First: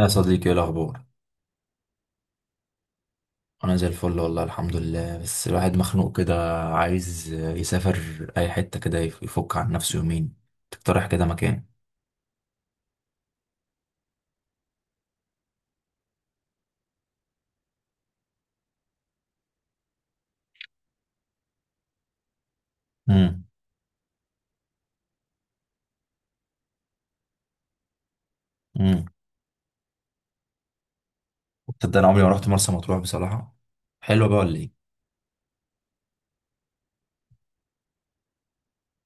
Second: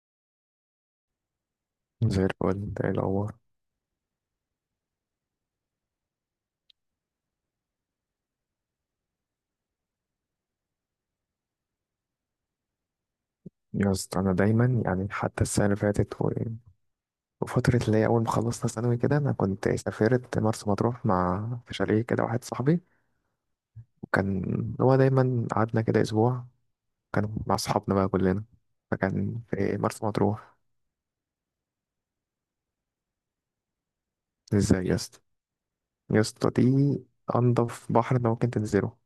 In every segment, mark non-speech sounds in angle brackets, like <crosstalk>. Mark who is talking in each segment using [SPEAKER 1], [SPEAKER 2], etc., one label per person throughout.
[SPEAKER 1] يا صديقي، ايه الاخبار؟
[SPEAKER 2] زي الفل، انت ايه الاخبار؟
[SPEAKER 1] انا زي الفل والله، الحمد لله. بس الواحد مخنوق كده، عايز يسافر اي حته كده يفك عن نفسه يومين. تقترح كده مكان؟
[SPEAKER 2] يا اسطى، انا دايما يعني حتى السنه اللي فاتت وفتره اللي هي اول ما خلصنا ثانوي كده انا كنت سافرت مرسى مطروح مع في شاليه كده واحد صاحبي.
[SPEAKER 1] امم.
[SPEAKER 2] وكان هو دايما، قعدنا كده اسبوع، كان مع اصحابنا بقى كلنا،
[SPEAKER 1] امم.
[SPEAKER 2] فكان في مرسى مطروح.
[SPEAKER 1] تصدق انا عمري ما رحت مرسى مطروح بصراحه؟ حلوه بقى ولا ايه؟
[SPEAKER 2] ازاي يا اسطى؟ يا اسطى دي انضف بحر انت ممكن تنزله.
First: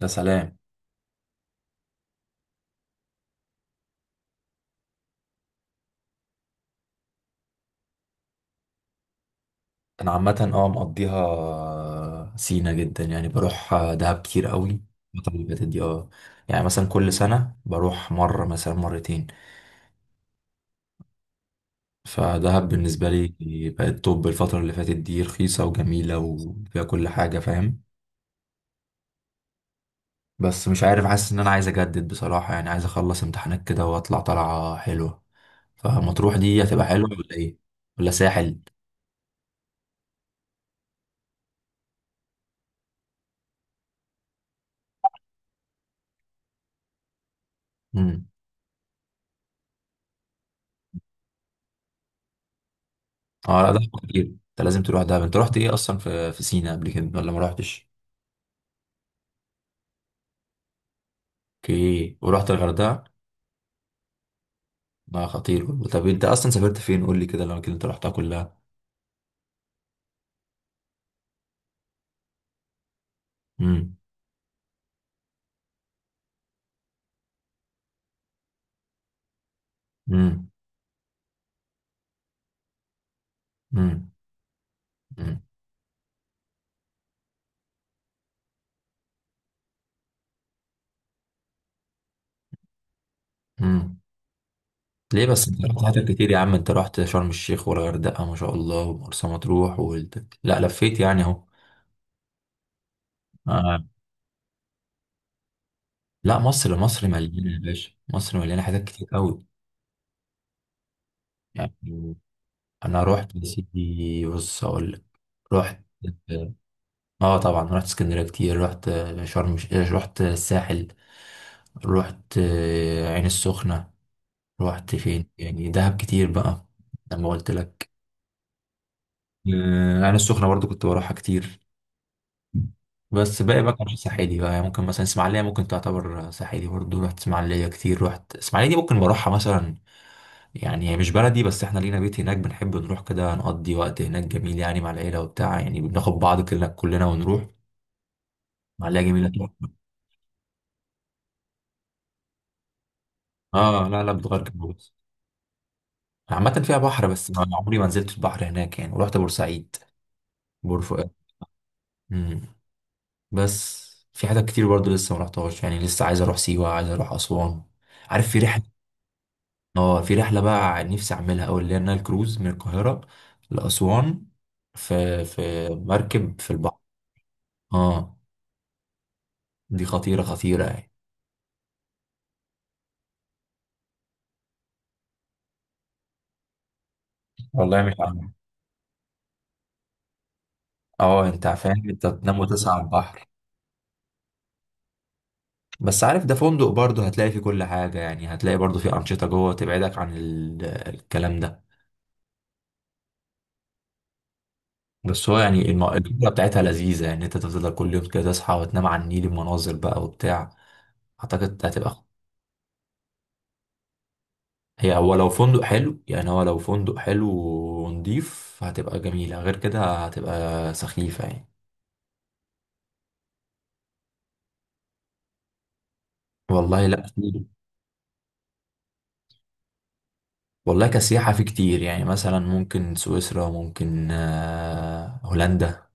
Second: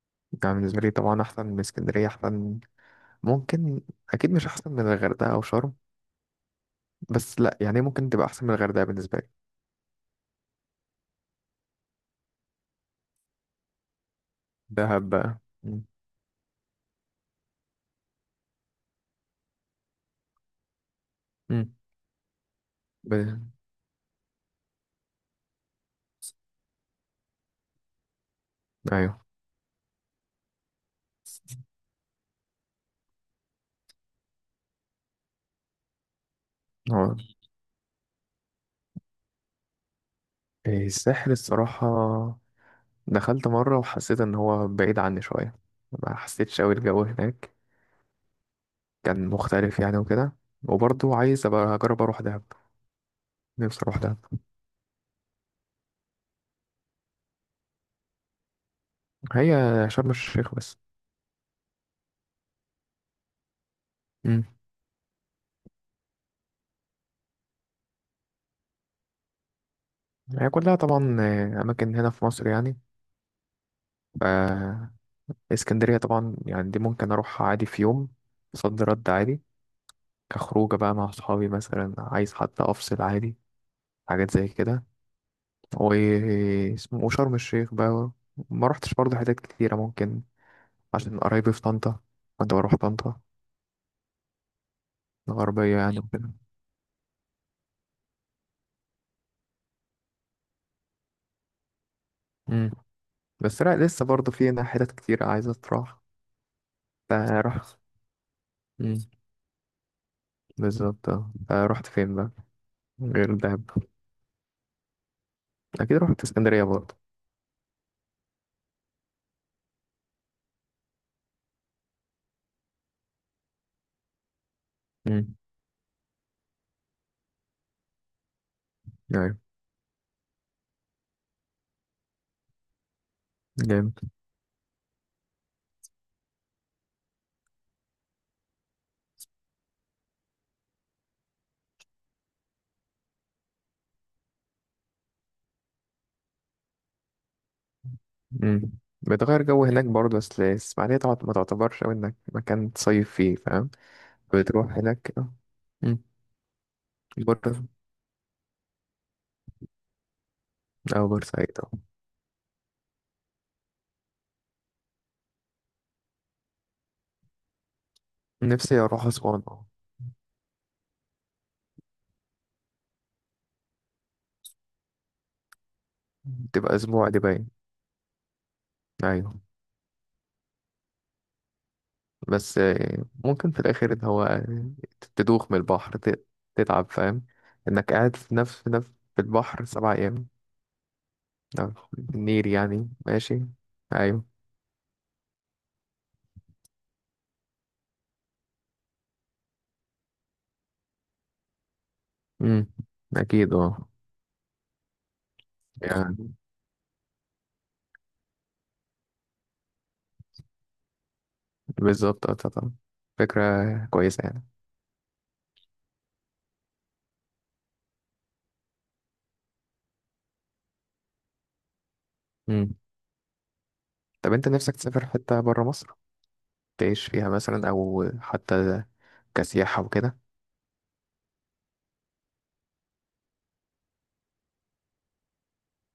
[SPEAKER 1] ده
[SPEAKER 2] يعني
[SPEAKER 1] سلام.
[SPEAKER 2] بالنسبه لي طبعا احسن من اسكندريه، احسن. ممكن، اكيد مش احسن من الغردقه او شرم، بس لا يعني ممكن تبقى احسن من الغردقه بالنسبه لي.
[SPEAKER 1] انا عامه مقضيها سينا جدا، يعني بروح دهب كتير قوي
[SPEAKER 2] دهب
[SPEAKER 1] الفتره
[SPEAKER 2] بقى.
[SPEAKER 1] اللي فاتت دي، اه. يعني مثلا كل سنه بروح مره، مثلا مرتين.
[SPEAKER 2] مم.
[SPEAKER 1] فدهب بالنسبة
[SPEAKER 2] ب،
[SPEAKER 1] لي بقت توب الفترة اللي فاتت دي، رخيصة وجميلة وفيها كل حاجة، فاهم.
[SPEAKER 2] ايوه.
[SPEAKER 1] بس مش عارف، حاسس إن أنا عايز أجدد بصراحة، يعني عايز أخلص امتحانات كده وأطلع طلعة حلوة. فمطروح دي هتبقى حلوة
[SPEAKER 2] هو
[SPEAKER 1] ولا إيه؟ ولا ساحل؟
[SPEAKER 2] الساحل الصراحة دخلت مرة وحسيت ان هو بعيد عني شوية، ما حسيتش اوي الجو هناك،
[SPEAKER 1] مم.
[SPEAKER 2] كان مختلف يعني وكده. وبرضه عايز ابقى اجرب اروح دهب.
[SPEAKER 1] أه لا،
[SPEAKER 2] نفسي
[SPEAKER 1] دهب
[SPEAKER 2] اروح دهب.
[SPEAKER 1] كتير. أنت لازم تروح دهب. أنت رحت إيه أصلا في سينا قبل كده ولا ما رحتش؟
[SPEAKER 2] هي شرم الشيخ بس.
[SPEAKER 1] أوكي، ورحت الغردقة؟
[SPEAKER 2] مم.
[SPEAKER 1] لا خطير والله. طب أنت أصلا سافرت فين؟ قول لي كده الأماكن اللي أنت رحتها كلها.
[SPEAKER 2] هي كلها طبعا اماكن هنا في مصر يعني.
[SPEAKER 1] مم.
[SPEAKER 2] ف اسكندرية طبعا يعني دي ممكن اروحها عادي في يوم. صد رد عادي
[SPEAKER 1] مم.
[SPEAKER 2] كخروجة بقى مع اصحابي مثلا، عايز حتى افصل عادي،
[SPEAKER 1] مم.
[SPEAKER 2] حاجات زي كده.
[SPEAKER 1] مم.
[SPEAKER 2] واسمه وشرم الشيخ بقى ما رحتش برضه حتت كتيرة ممكن، عشان قرايبي في طنطا كنت بروح طنطا،
[SPEAKER 1] مم. ليه بس انت
[SPEAKER 2] الغربية
[SPEAKER 1] رحت
[SPEAKER 2] يعني
[SPEAKER 1] حتت كتير
[SPEAKER 2] وكده.
[SPEAKER 1] يا عم؟ انت رحت شرم الشيخ والغردقة ما شاء الله ومرسى مطروح لا لفيت، يعني اهو.
[SPEAKER 2] مم. بس لا،
[SPEAKER 1] آه.
[SPEAKER 2] لسه برضه في هنا حتت كتيرة عايزة تروح.
[SPEAKER 1] لا، مصر مصر مليانة يا
[SPEAKER 2] فرحت.
[SPEAKER 1] باشا، مصر مليانة حتت
[SPEAKER 2] مم.
[SPEAKER 1] كتير قوي.
[SPEAKER 2] بالظبط اه. فرحت فين
[SPEAKER 1] يعني
[SPEAKER 2] بقى
[SPEAKER 1] انا
[SPEAKER 2] غير
[SPEAKER 1] رحت يا
[SPEAKER 2] دهب؟
[SPEAKER 1] سيدي، بص اقول لك. رحت،
[SPEAKER 2] أكيد رحت اسكندرية برضه.
[SPEAKER 1] اه طبعا، رحت اسكندرية كتير، رحت رحت الساحل، رحت عين السخنة، رحت فين
[SPEAKER 2] مم.
[SPEAKER 1] يعني، دهب كتير بقى، لما قلت لك.
[SPEAKER 2] أيوة.
[SPEAKER 1] عين السخنة برضو كنت بروحها كتير. بس باقي بقى كان
[SPEAKER 2] جامد.
[SPEAKER 1] رايح ساحلي بقى، يعني ممكن مثلا اسماعيلية، ممكن تعتبر ساحلي برضه. رحت اسماعيلية كتير، رحت اسماعيلية. دي ممكن بروحها مثلا، يعني هي مش بلدي بس احنا لينا بيت هناك، بنحب نروح كده نقضي وقت هناك جميل، يعني مع العيلة وبتاع، يعني بناخد بعض كلنا كلنا ونروح.
[SPEAKER 2] مم.
[SPEAKER 1] اسماعيلية جميلة
[SPEAKER 2] بتغير جو
[SPEAKER 1] تحفة.
[SPEAKER 2] هناك برضه، بس الإسماعيلية ما تعتبرش أوي إنك مكان تصيف فيه، فاهم؟
[SPEAKER 1] اه لا لا، بتغير جو
[SPEAKER 2] بتروح
[SPEAKER 1] بس.
[SPEAKER 2] هناك اه. مم.
[SPEAKER 1] عامة فيها بحر بس ما
[SPEAKER 2] بورسعيد.
[SPEAKER 1] عمري ما نزلت البحر هناك، يعني. ورحت بورسعيد،
[SPEAKER 2] أو
[SPEAKER 1] بورفؤاد.
[SPEAKER 2] بورسعيد أه.
[SPEAKER 1] امم. بس في حاجات كتير برضه لسه ما رحتهاش، يعني لسه عايز اروح سيوة، عايز اروح اسوان. عارف في رحلة؟
[SPEAKER 2] نفسي اروح اسوان اه.
[SPEAKER 1] اه، في رحلة بقى نفسي أعملها أوي، اللي هي النايل كروز من القاهرة لأسوان، في مركب في
[SPEAKER 2] تبقى
[SPEAKER 1] البحر.
[SPEAKER 2] اسبوع دي باين.
[SPEAKER 1] اه،
[SPEAKER 2] ايوه.
[SPEAKER 1] دي خطيرة خطيرة يعني.
[SPEAKER 2] بس ممكن في الاخر ان هو تدوخ من البحر، تتعب، فاهم؟
[SPEAKER 1] والله مش
[SPEAKER 2] انك
[SPEAKER 1] عارف.
[SPEAKER 2] قاعد في نفس في البحر 7 ايام.
[SPEAKER 1] اه، انت
[SPEAKER 2] أو
[SPEAKER 1] فاهم؟ انت
[SPEAKER 2] في
[SPEAKER 1] تنام
[SPEAKER 2] النيل
[SPEAKER 1] وتصحى على
[SPEAKER 2] يعني
[SPEAKER 1] البحر.
[SPEAKER 2] ماشي. ايوه.
[SPEAKER 1] بس عارف ده فندق برضه، هتلاقي فيه كل حاجة، يعني هتلاقي برضه فيه أنشطة جوه تبعدك عن الكلام ده.
[SPEAKER 2] امم. اكيد اه.
[SPEAKER 1] بس هو يعني الفكرة
[SPEAKER 2] يعني
[SPEAKER 1] بتاعتها لذيذة، يعني انت تفضل كل يوم كده تصحى وتنام على النيل، المناظر بقى وبتاع. أعتقد هتبقى.
[SPEAKER 2] بالظبط اه، طبعا فكرة كويسة يعني.
[SPEAKER 1] هو لو فندق حلو، يعني هو لو فندق حلو ونضيف هتبقى جميلة، غير كده هتبقى سخيفة يعني.
[SPEAKER 2] امم. طب انت نفسك تسافر حتة برا مصر،
[SPEAKER 1] والله لا،
[SPEAKER 2] تعيش فيها مثلا او حتى كسياحة وكده؟
[SPEAKER 1] والله كسياحة في كتير، يعني مثلا ممكن سويسرا، ممكن هولندا.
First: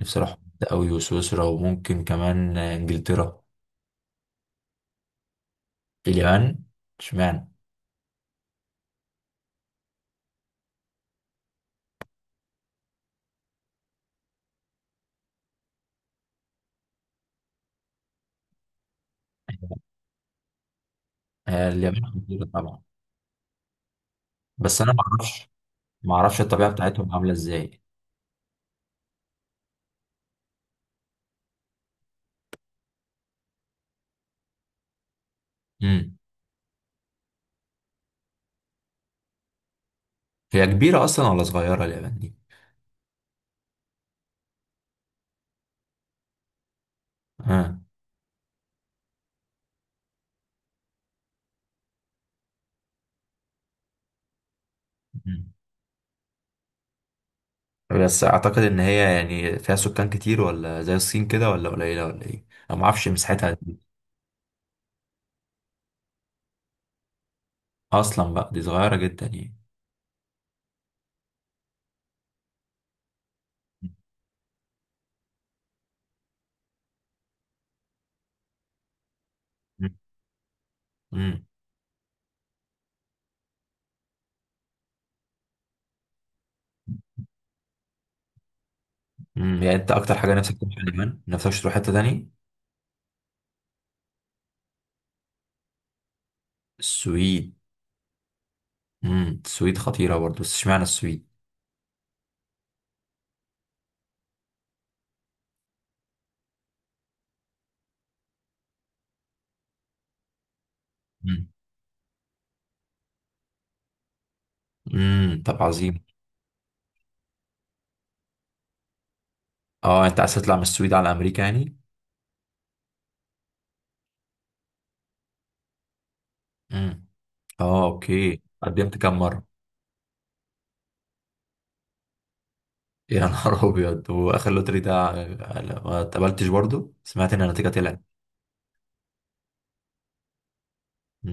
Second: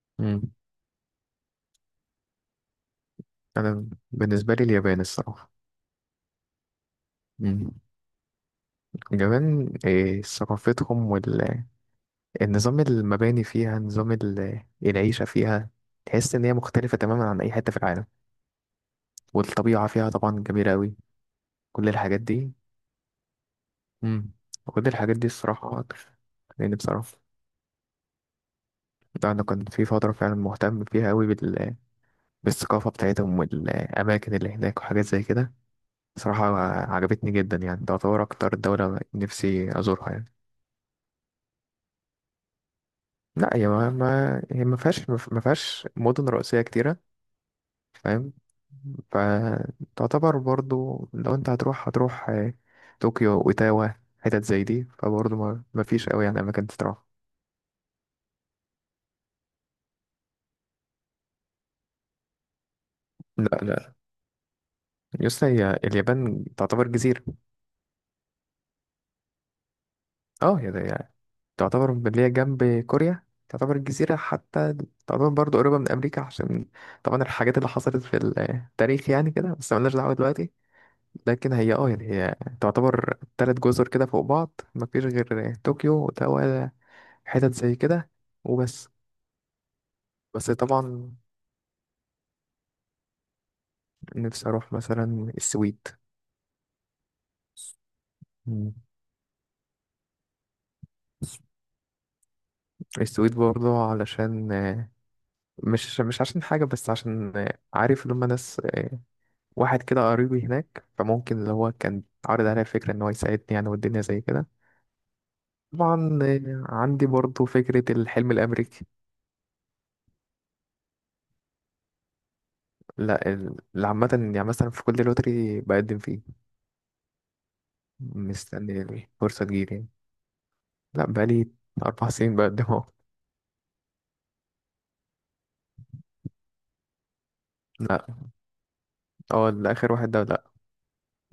[SPEAKER 1] نفسي اروح
[SPEAKER 2] امم.
[SPEAKER 1] هولندا قوي، وسويسرا، وممكن كمان انجلترا.
[SPEAKER 2] انا بالنسبة لي اليابان الصراحة.
[SPEAKER 1] اليابان؟ اشمعنى؟
[SPEAKER 2] امم. جمال ثقافتهم والنظام، المباني فيها نظام العيشة فيها. تحس إن هي مختلفة تماما عن أي حتة في العالم، والطبيعة فيها طبعا جميلة أوي. كل
[SPEAKER 1] اليابان
[SPEAKER 2] الحاجات
[SPEAKER 1] خطيرة
[SPEAKER 2] دي.
[SPEAKER 1] طبعا.
[SPEAKER 2] مم.
[SPEAKER 1] بس
[SPEAKER 2] كل
[SPEAKER 1] انا ما
[SPEAKER 2] الحاجات دي
[SPEAKER 1] اعرفش،
[SPEAKER 2] الصراحة.
[SPEAKER 1] الطبيعة
[SPEAKER 2] لأن بصراحة
[SPEAKER 1] بتاعتهم عاملة ازاي.
[SPEAKER 2] ده أنا كان في فترة فعلا مهتم فيها أوي بالثقافة بتاعتهم والأماكن اللي هناك وحاجات زي كده
[SPEAKER 1] امم.
[SPEAKER 2] صراحة. عجبتني جدا يعني، تعتبر أكتر دولة نفسي أزورها يعني.
[SPEAKER 1] هي كبيرة اصلا ولا صغيرة اليابان دي؟
[SPEAKER 2] لا هي ما فيهاش مدن رئيسية كتيرة،
[SPEAKER 1] اه.
[SPEAKER 2] فاهم؟ فتعتبر برضو لو انت هتروح، هتروح طوكيو وتاوا، حتت زي دي، فبرضو ما فيش قوي يعني اماكن تروح.
[SPEAKER 1] بس اعتقد ان هي يعني فيها سكان كتير، ولا زي الصين كده، ولا قليله، ولا ايه؟ انا ما اعرفش مساحتها
[SPEAKER 2] لا
[SPEAKER 1] دي
[SPEAKER 2] لا يسطا، هي اليابان تعتبر جزيرة.
[SPEAKER 1] اصلا بقى. دي صغيره جدا يعني.
[SPEAKER 2] اه هي ده يعني، تعتبر اللي هي جنب كوريا، تعتبر جزيرة حتى، تعتبر برضو قريبة من أمريكا عشان طبعا الحاجات اللي حصلت في التاريخ يعني كده، بس ملناش دعوة
[SPEAKER 1] <laughs>
[SPEAKER 2] دلوقتي.
[SPEAKER 1] امم.
[SPEAKER 2] لكن هي اه يعني هي تعتبر 3 جزر كده فوق بعض، مفيش غير طوكيو وتاوا، حتت زي كده، وبس.
[SPEAKER 1] امم. يعني انت اكتر حاجه
[SPEAKER 2] بس
[SPEAKER 1] نفسك تروح
[SPEAKER 2] طبعا
[SPEAKER 1] اليابان، نفسك تروح حته تاني؟
[SPEAKER 2] نفسي اروح مثلا السويد.
[SPEAKER 1] السويد؟
[SPEAKER 2] مم.
[SPEAKER 1] امم، السويد خطيره برضه، بس اشمعنى السويد؟
[SPEAKER 2] السويد برضه علشان مش عشان حاجة، بس عشان عارف لما ناس واحد كده قريبي هناك، فممكن
[SPEAKER 1] امم.
[SPEAKER 2] اللي هو كان عارض عليا فكرة ان هو يساعدني يعني، والدنيا زي كده.
[SPEAKER 1] امم، طب عظيم.
[SPEAKER 2] طبعا عندي برضه فكرة الحلم الأمريكي.
[SPEAKER 1] اه انت عايز تطلع من السويد على امريكا يعني؟
[SPEAKER 2] لا اللي عامة يعني مثلا في كل لوتري بقدم فيه.
[SPEAKER 1] امم. اه اوكي،
[SPEAKER 2] مستني
[SPEAKER 1] قدمت كام مره؟
[SPEAKER 2] الفرصة تجيلي. لا بقالي 4 <laughs> سنين بقدم اهو.
[SPEAKER 1] <laughs> يا نهار ابيض! واخر لوتري ده ما اتقبلتش برضه، سمعت ان النتيجه طلعت.
[SPEAKER 2] لا، هو الآخر واحد ده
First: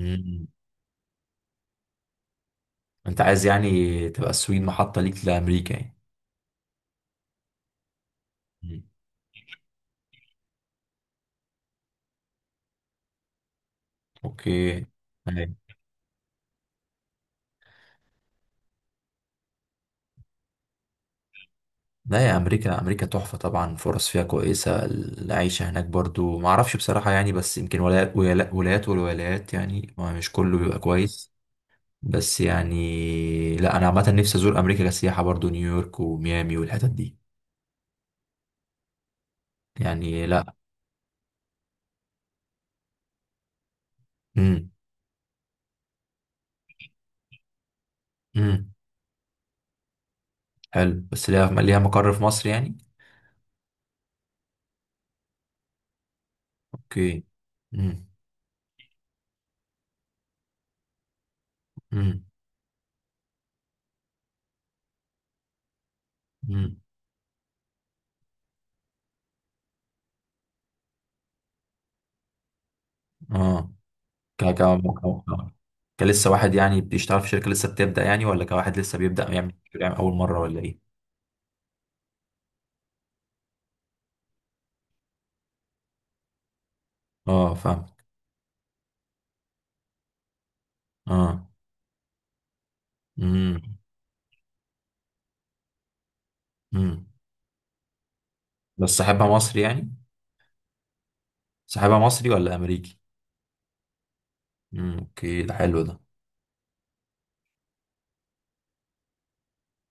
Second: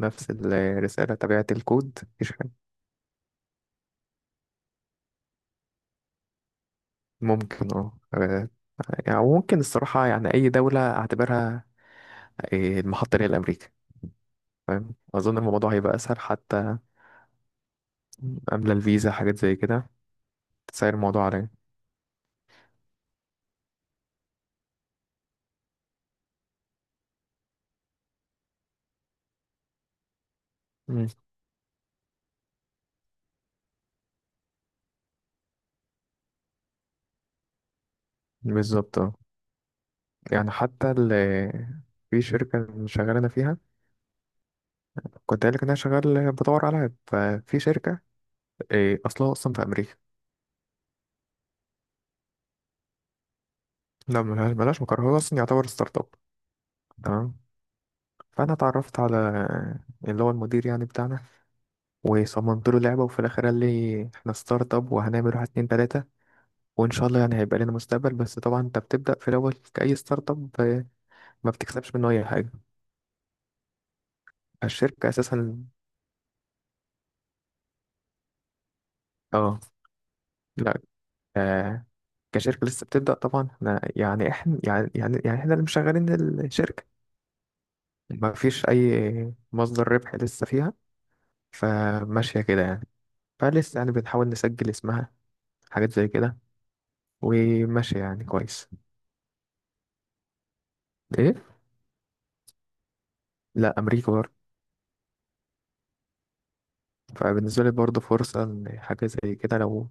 [SPEAKER 2] نفس الرسالة، تبعت الكود، مفيش حاجة.
[SPEAKER 1] انت عايز يعني تبقى السويد محطة ليك لأمريكا يعني؟
[SPEAKER 2] ممكن اه
[SPEAKER 1] مم.
[SPEAKER 2] يعني ممكن الصراحة يعني أي دولة أعتبرها المحطة اللي هي أمريكا،
[SPEAKER 1] اوكي.
[SPEAKER 2] فاهم؟ أظن
[SPEAKER 1] أيوة.
[SPEAKER 2] الموضوع هيبقى أسهل حتى قبل الفيزا، حاجات زي كده تسهل الموضوع عليا.
[SPEAKER 1] لا، يا امريكا، امريكا تحفة طبعا، فرص فيها كويسة، العيشة هناك برضو ما اعرفش بصراحة يعني، بس يمكن ولايات ولايات ولايات، والولايات يعني ما مش كله بيبقى
[SPEAKER 2] مم.
[SPEAKER 1] كويس. بس يعني لا، انا عامة نفسي ازور امريكا كسياحة برضو، نيويورك وميامي والحتت دي.
[SPEAKER 2] بالظبط اه.
[SPEAKER 1] يعني
[SPEAKER 2] يعني
[SPEAKER 1] لا.
[SPEAKER 2] حتى في شركة اللي شغال أنا فيها،
[SPEAKER 1] امم.
[SPEAKER 2] كنت قايل لك إن أنا شغال بدور على عيب. ففي شركة
[SPEAKER 1] امم،
[SPEAKER 2] أصلها أصلا في أمريكا.
[SPEAKER 1] حلو، بس ليها مقر في مصر يعني؟
[SPEAKER 2] لا ملهاش مقر، هو أصلا يعتبر ستارت أب.
[SPEAKER 1] اوكي.
[SPEAKER 2] تمام.
[SPEAKER 1] امم.
[SPEAKER 2] فأنا اتعرفت على اللي هو المدير يعني بتاعنا،
[SPEAKER 1] امم.
[SPEAKER 2] وصممت له لعبة، وفي الآخر قال لي احنا ستارت اب وهنعمل واحد 2 3،
[SPEAKER 1] امم.
[SPEAKER 2] وإن شاء الله يعني هيبقى لنا مستقبل. بس طبعا أنت بتبدأ في الأول كأي ستارت اب، ما بتكسبش منه أي حاجة.
[SPEAKER 1] اه. ك ك
[SPEAKER 2] الشركة
[SPEAKER 1] ك
[SPEAKER 2] أساسا
[SPEAKER 1] كلسه واحد يعني بيشتغل في شركة لسه بتبدأ، يعني ولا كواحد لسه بيبدأ يعمل
[SPEAKER 2] اه.
[SPEAKER 1] يعني أول مرة ولا إيه؟
[SPEAKER 2] لا آه، كشركة لسه بتبدأ طبعا. احنا يعني احنا اللي مشغلين الشركة،
[SPEAKER 1] اه فاهم.
[SPEAKER 2] ما فيش أي مصدر ربح لسه فيها،
[SPEAKER 1] اه.
[SPEAKER 2] فماشية كده يعني. فلسه
[SPEAKER 1] امم.
[SPEAKER 2] يعني بنحاول نسجل اسمها، حاجات زي كده،
[SPEAKER 1] امم.
[SPEAKER 2] وماشية يعني كويس.
[SPEAKER 1] بس صاحبها مصري يعني؟
[SPEAKER 2] ايه.
[SPEAKER 1] صاحبها مصري ولا أمريكي؟
[SPEAKER 2] لا أمريكا برضه.
[SPEAKER 1] اوكي، ده حلو ده.
[SPEAKER 2] فبالنسبة لي برضه فرصة إن حاجة زي كده لو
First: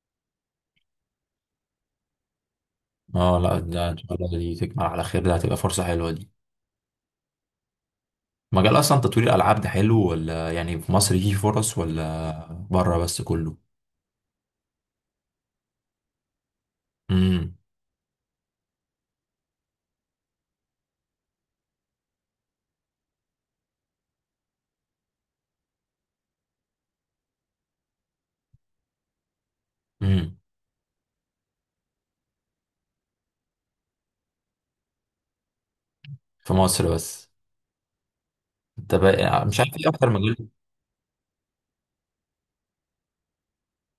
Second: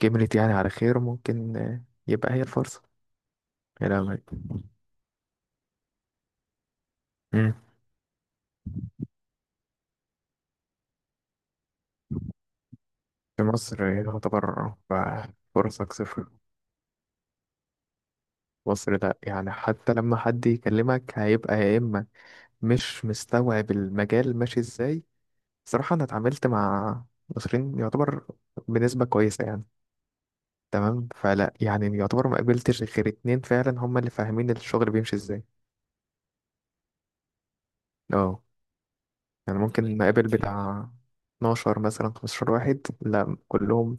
[SPEAKER 2] كملت يعني على خير، ممكن يبقى هي الفرصة.
[SPEAKER 1] اه لا،
[SPEAKER 2] يا
[SPEAKER 1] ده ان شاء
[SPEAKER 2] لهوي.
[SPEAKER 1] الله دي تكمل على خير، ده هتبقى فرصة حلوة دي.
[SPEAKER 2] مم.
[SPEAKER 1] مجال أصلا تطوير الألعاب ده حلو؟ ولا يعني في مصر فيه فرص ولا بره بس
[SPEAKER 2] في
[SPEAKER 1] كله؟
[SPEAKER 2] مصر يعتبر فرصك صفر.
[SPEAKER 1] امم.
[SPEAKER 2] مصر ده يعني حتى لما حد يكلمك هيبقى يا إما مش مستوعب المجال ماشي إزاي. صراحة أنا اتعاملت مع مصريين يعتبر بنسبة كويسة يعني.
[SPEAKER 1] امم،
[SPEAKER 2] تمام. فلا يعني يعتبر ما قابلتش غير اتنين فعلا هما اللي فاهمين الشغل بيمشي إزاي.
[SPEAKER 1] في مصر بس؟
[SPEAKER 2] اه.
[SPEAKER 1] انت بقى مش
[SPEAKER 2] يعني
[SPEAKER 1] عارف ايه
[SPEAKER 2] ممكن
[SPEAKER 1] اكتر
[SPEAKER 2] مقابل
[SPEAKER 1] مجال؟
[SPEAKER 2] بتاع 12 مثلا 15 واحد، لا كلهم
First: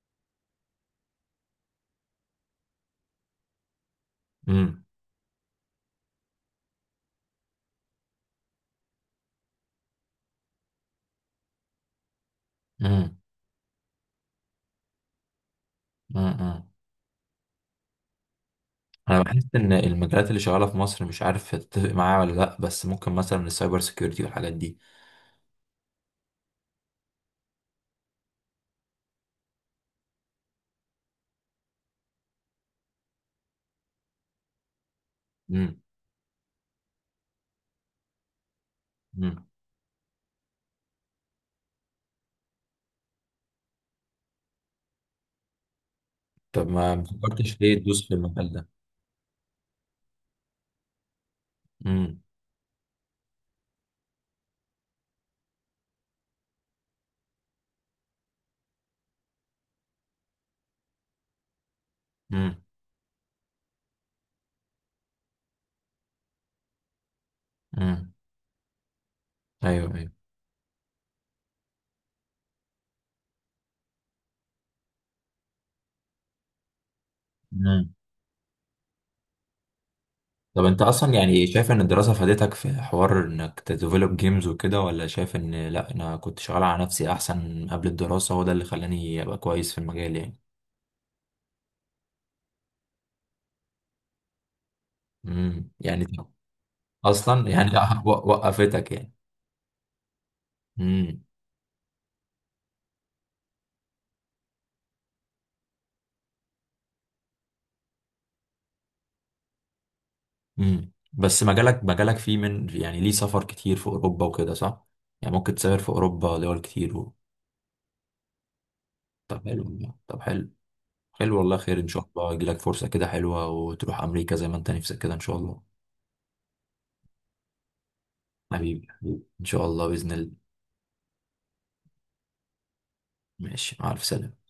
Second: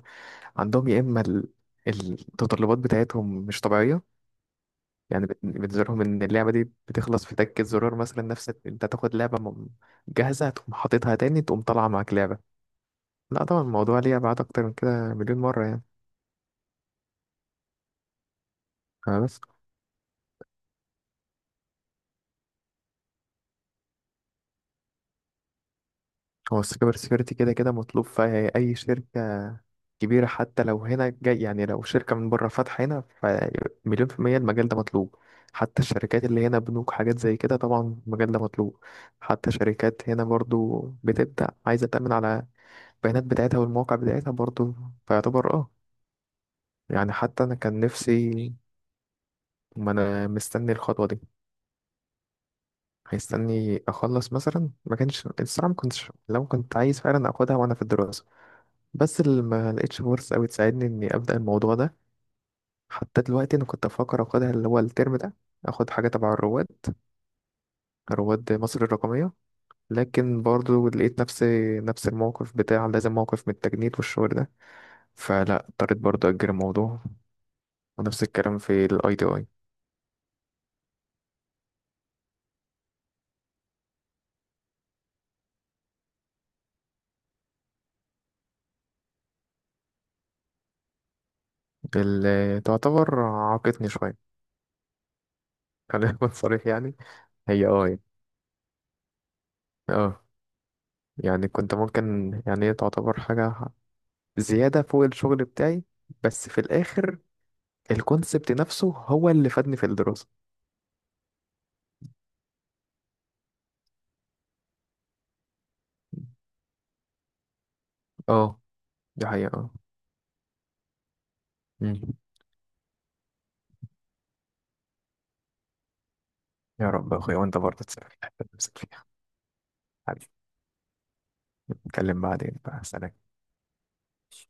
[SPEAKER 2] عندهم يا اما المتطلبات بتاعتهم مش طبيعيه.
[SPEAKER 1] امم.
[SPEAKER 2] يعني بالنسبه لهم ان اللعبه دي بتخلص في تكه زرار مثلا، نفس انت تاخد لعبه جاهزه تقوم حاططها تاني تقوم طالعه معاك لعبه.
[SPEAKER 1] امم.
[SPEAKER 2] لا طبعا الموضوع ليه ابعاد اكتر من كده مليون مره يعني.
[SPEAKER 1] امم. انا
[SPEAKER 2] بس.
[SPEAKER 1] بحس ان المجالات اللي شغاله في مصر مش عارف تتفق معايا ولا لا، بس ممكن مثلا السايبر سيكيورتي والحاجات دي.
[SPEAKER 2] هو السايبر سيكيورتي كده كده مطلوب في أي شركة كبيرة، حتى لو هنا جاي يعني لو شركة من بره فاتحة هنا، فمليون في المية المجال ده مطلوب.
[SPEAKER 1] امم.
[SPEAKER 2] حتى الشركات اللي هنا، بنوك، حاجات زي كده، طبعا المجال ده مطلوب.
[SPEAKER 1] امم،
[SPEAKER 2] حتى شركات هنا برضو بتبدأ عايزة تأمن على البيانات بتاعتها والمواقع بتاعتها برضو، فيعتبر اه.
[SPEAKER 1] طب ما
[SPEAKER 2] يعني حتى أنا
[SPEAKER 1] فكرتش ليه
[SPEAKER 2] كان
[SPEAKER 1] تدوس في المجال
[SPEAKER 2] نفسي،
[SPEAKER 1] ده؟
[SPEAKER 2] ما أنا مستني الخطوة دي،
[SPEAKER 1] امم.
[SPEAKER 2] هيستني أخلص مثلا. ما كانش الصراحة، ما كنتش لو كنت عايز فعلا أخدها وأنا في الدراسة، بس اللي ما لقيتش فرص قوي تساعدني اني ابدا الموضوع ده.
[SPEAKER 1] امم.
[SPEAKER 2] حتى دلوقتي انا كنت بفكر اخدها اللي هو الترم ده، اخد حاجه تبع الرواد،
[SPEAKER 1] امم.
[SPEAKER 2] رواد مصر الرقميه.
[SPEAKER 1] ايوه، ايوه.
[SPEAKER 2] لكن برضو لقيت نفسي نفس الموقف بتاع لازم، موقف من التجنيد والشغل ده، فلا اضطريت برضو اجل الموضوع.
[SPEAKER 1] امم،
[SPEAKER 2] ونفس الكلام في الاي تي اي،
[SPEAKER 1] طب انت اصلا يعني شايف ان الدراسه فادتك في حوار انك تديفلوب جيمز وكده، ولا شايف ان لا انا كنت شغال على نفسي احسن قبل الدراسه وده اللي خلاني ابقى كويس في المجال يعني؟
[SPEAKER 2] اللي تعتبر عاقتني شويه.
[SPEAKER 1] امم،
[SPEAKER 2] <laughs>
[SPEAKER 1] يعني.
[SPEAKER 2] خلينا نكون صريح يعني.
[SPEAKER 1] اصلا
[SPEAKER 2] هي
[SPEAKER 1] يعني
[SPEAKER 2] اه
[SPEAKER 1] <laughs> وقفتك.
[SPEAKER 2] اه
[SPEAKER 1] يعني.
[SPEAKER 2] يعني كنت ممكن يعني هي تعتبر حاجه زياده فوق الشغل بتاعي، بس في الاخر الكونسبت نفسه هو اللي فادني في الدراسة.
[SPEAKER 1] امم، بس مجالك مجالك فيه من يعني ليه سفر كتير في اوروبا وكده، صح؟ يعني ممكن تسافر في اوروبا دول كتير
[SPEAKER 2] اه دي
[SPEAKER 1] طب
[SPEAKER 2] حقيقة
[SPEAKER 1] حلو
[SPEAKER 2] اه.
[SPEAKER 1] والله. طب حلو. حلو والله، خير ان
[SPEAKER 2] مم.
[SPEAKER 1] شاء الله، يجيلك فرصة كده حلوة وتروح امريكا زي ما انت نفسك كده ان شاء الله.
[SPEAKER 2] يا رب يا أخويا، وأنت برضه تسافر الحتة اللي نفسك
[SPEAKER 1] حبيبي
[SPEAKER 2] فيها.
[SPEAKER 1] حبيبي، ان شاء الله باذن
[SPEAKER 2] حبيبي.
[SPEAKER 1] الله.
[SPEAKER 2] نتكلم بعدين بقى، سلام.
[SPEAKER 1] ماشي، مع الف سلامة.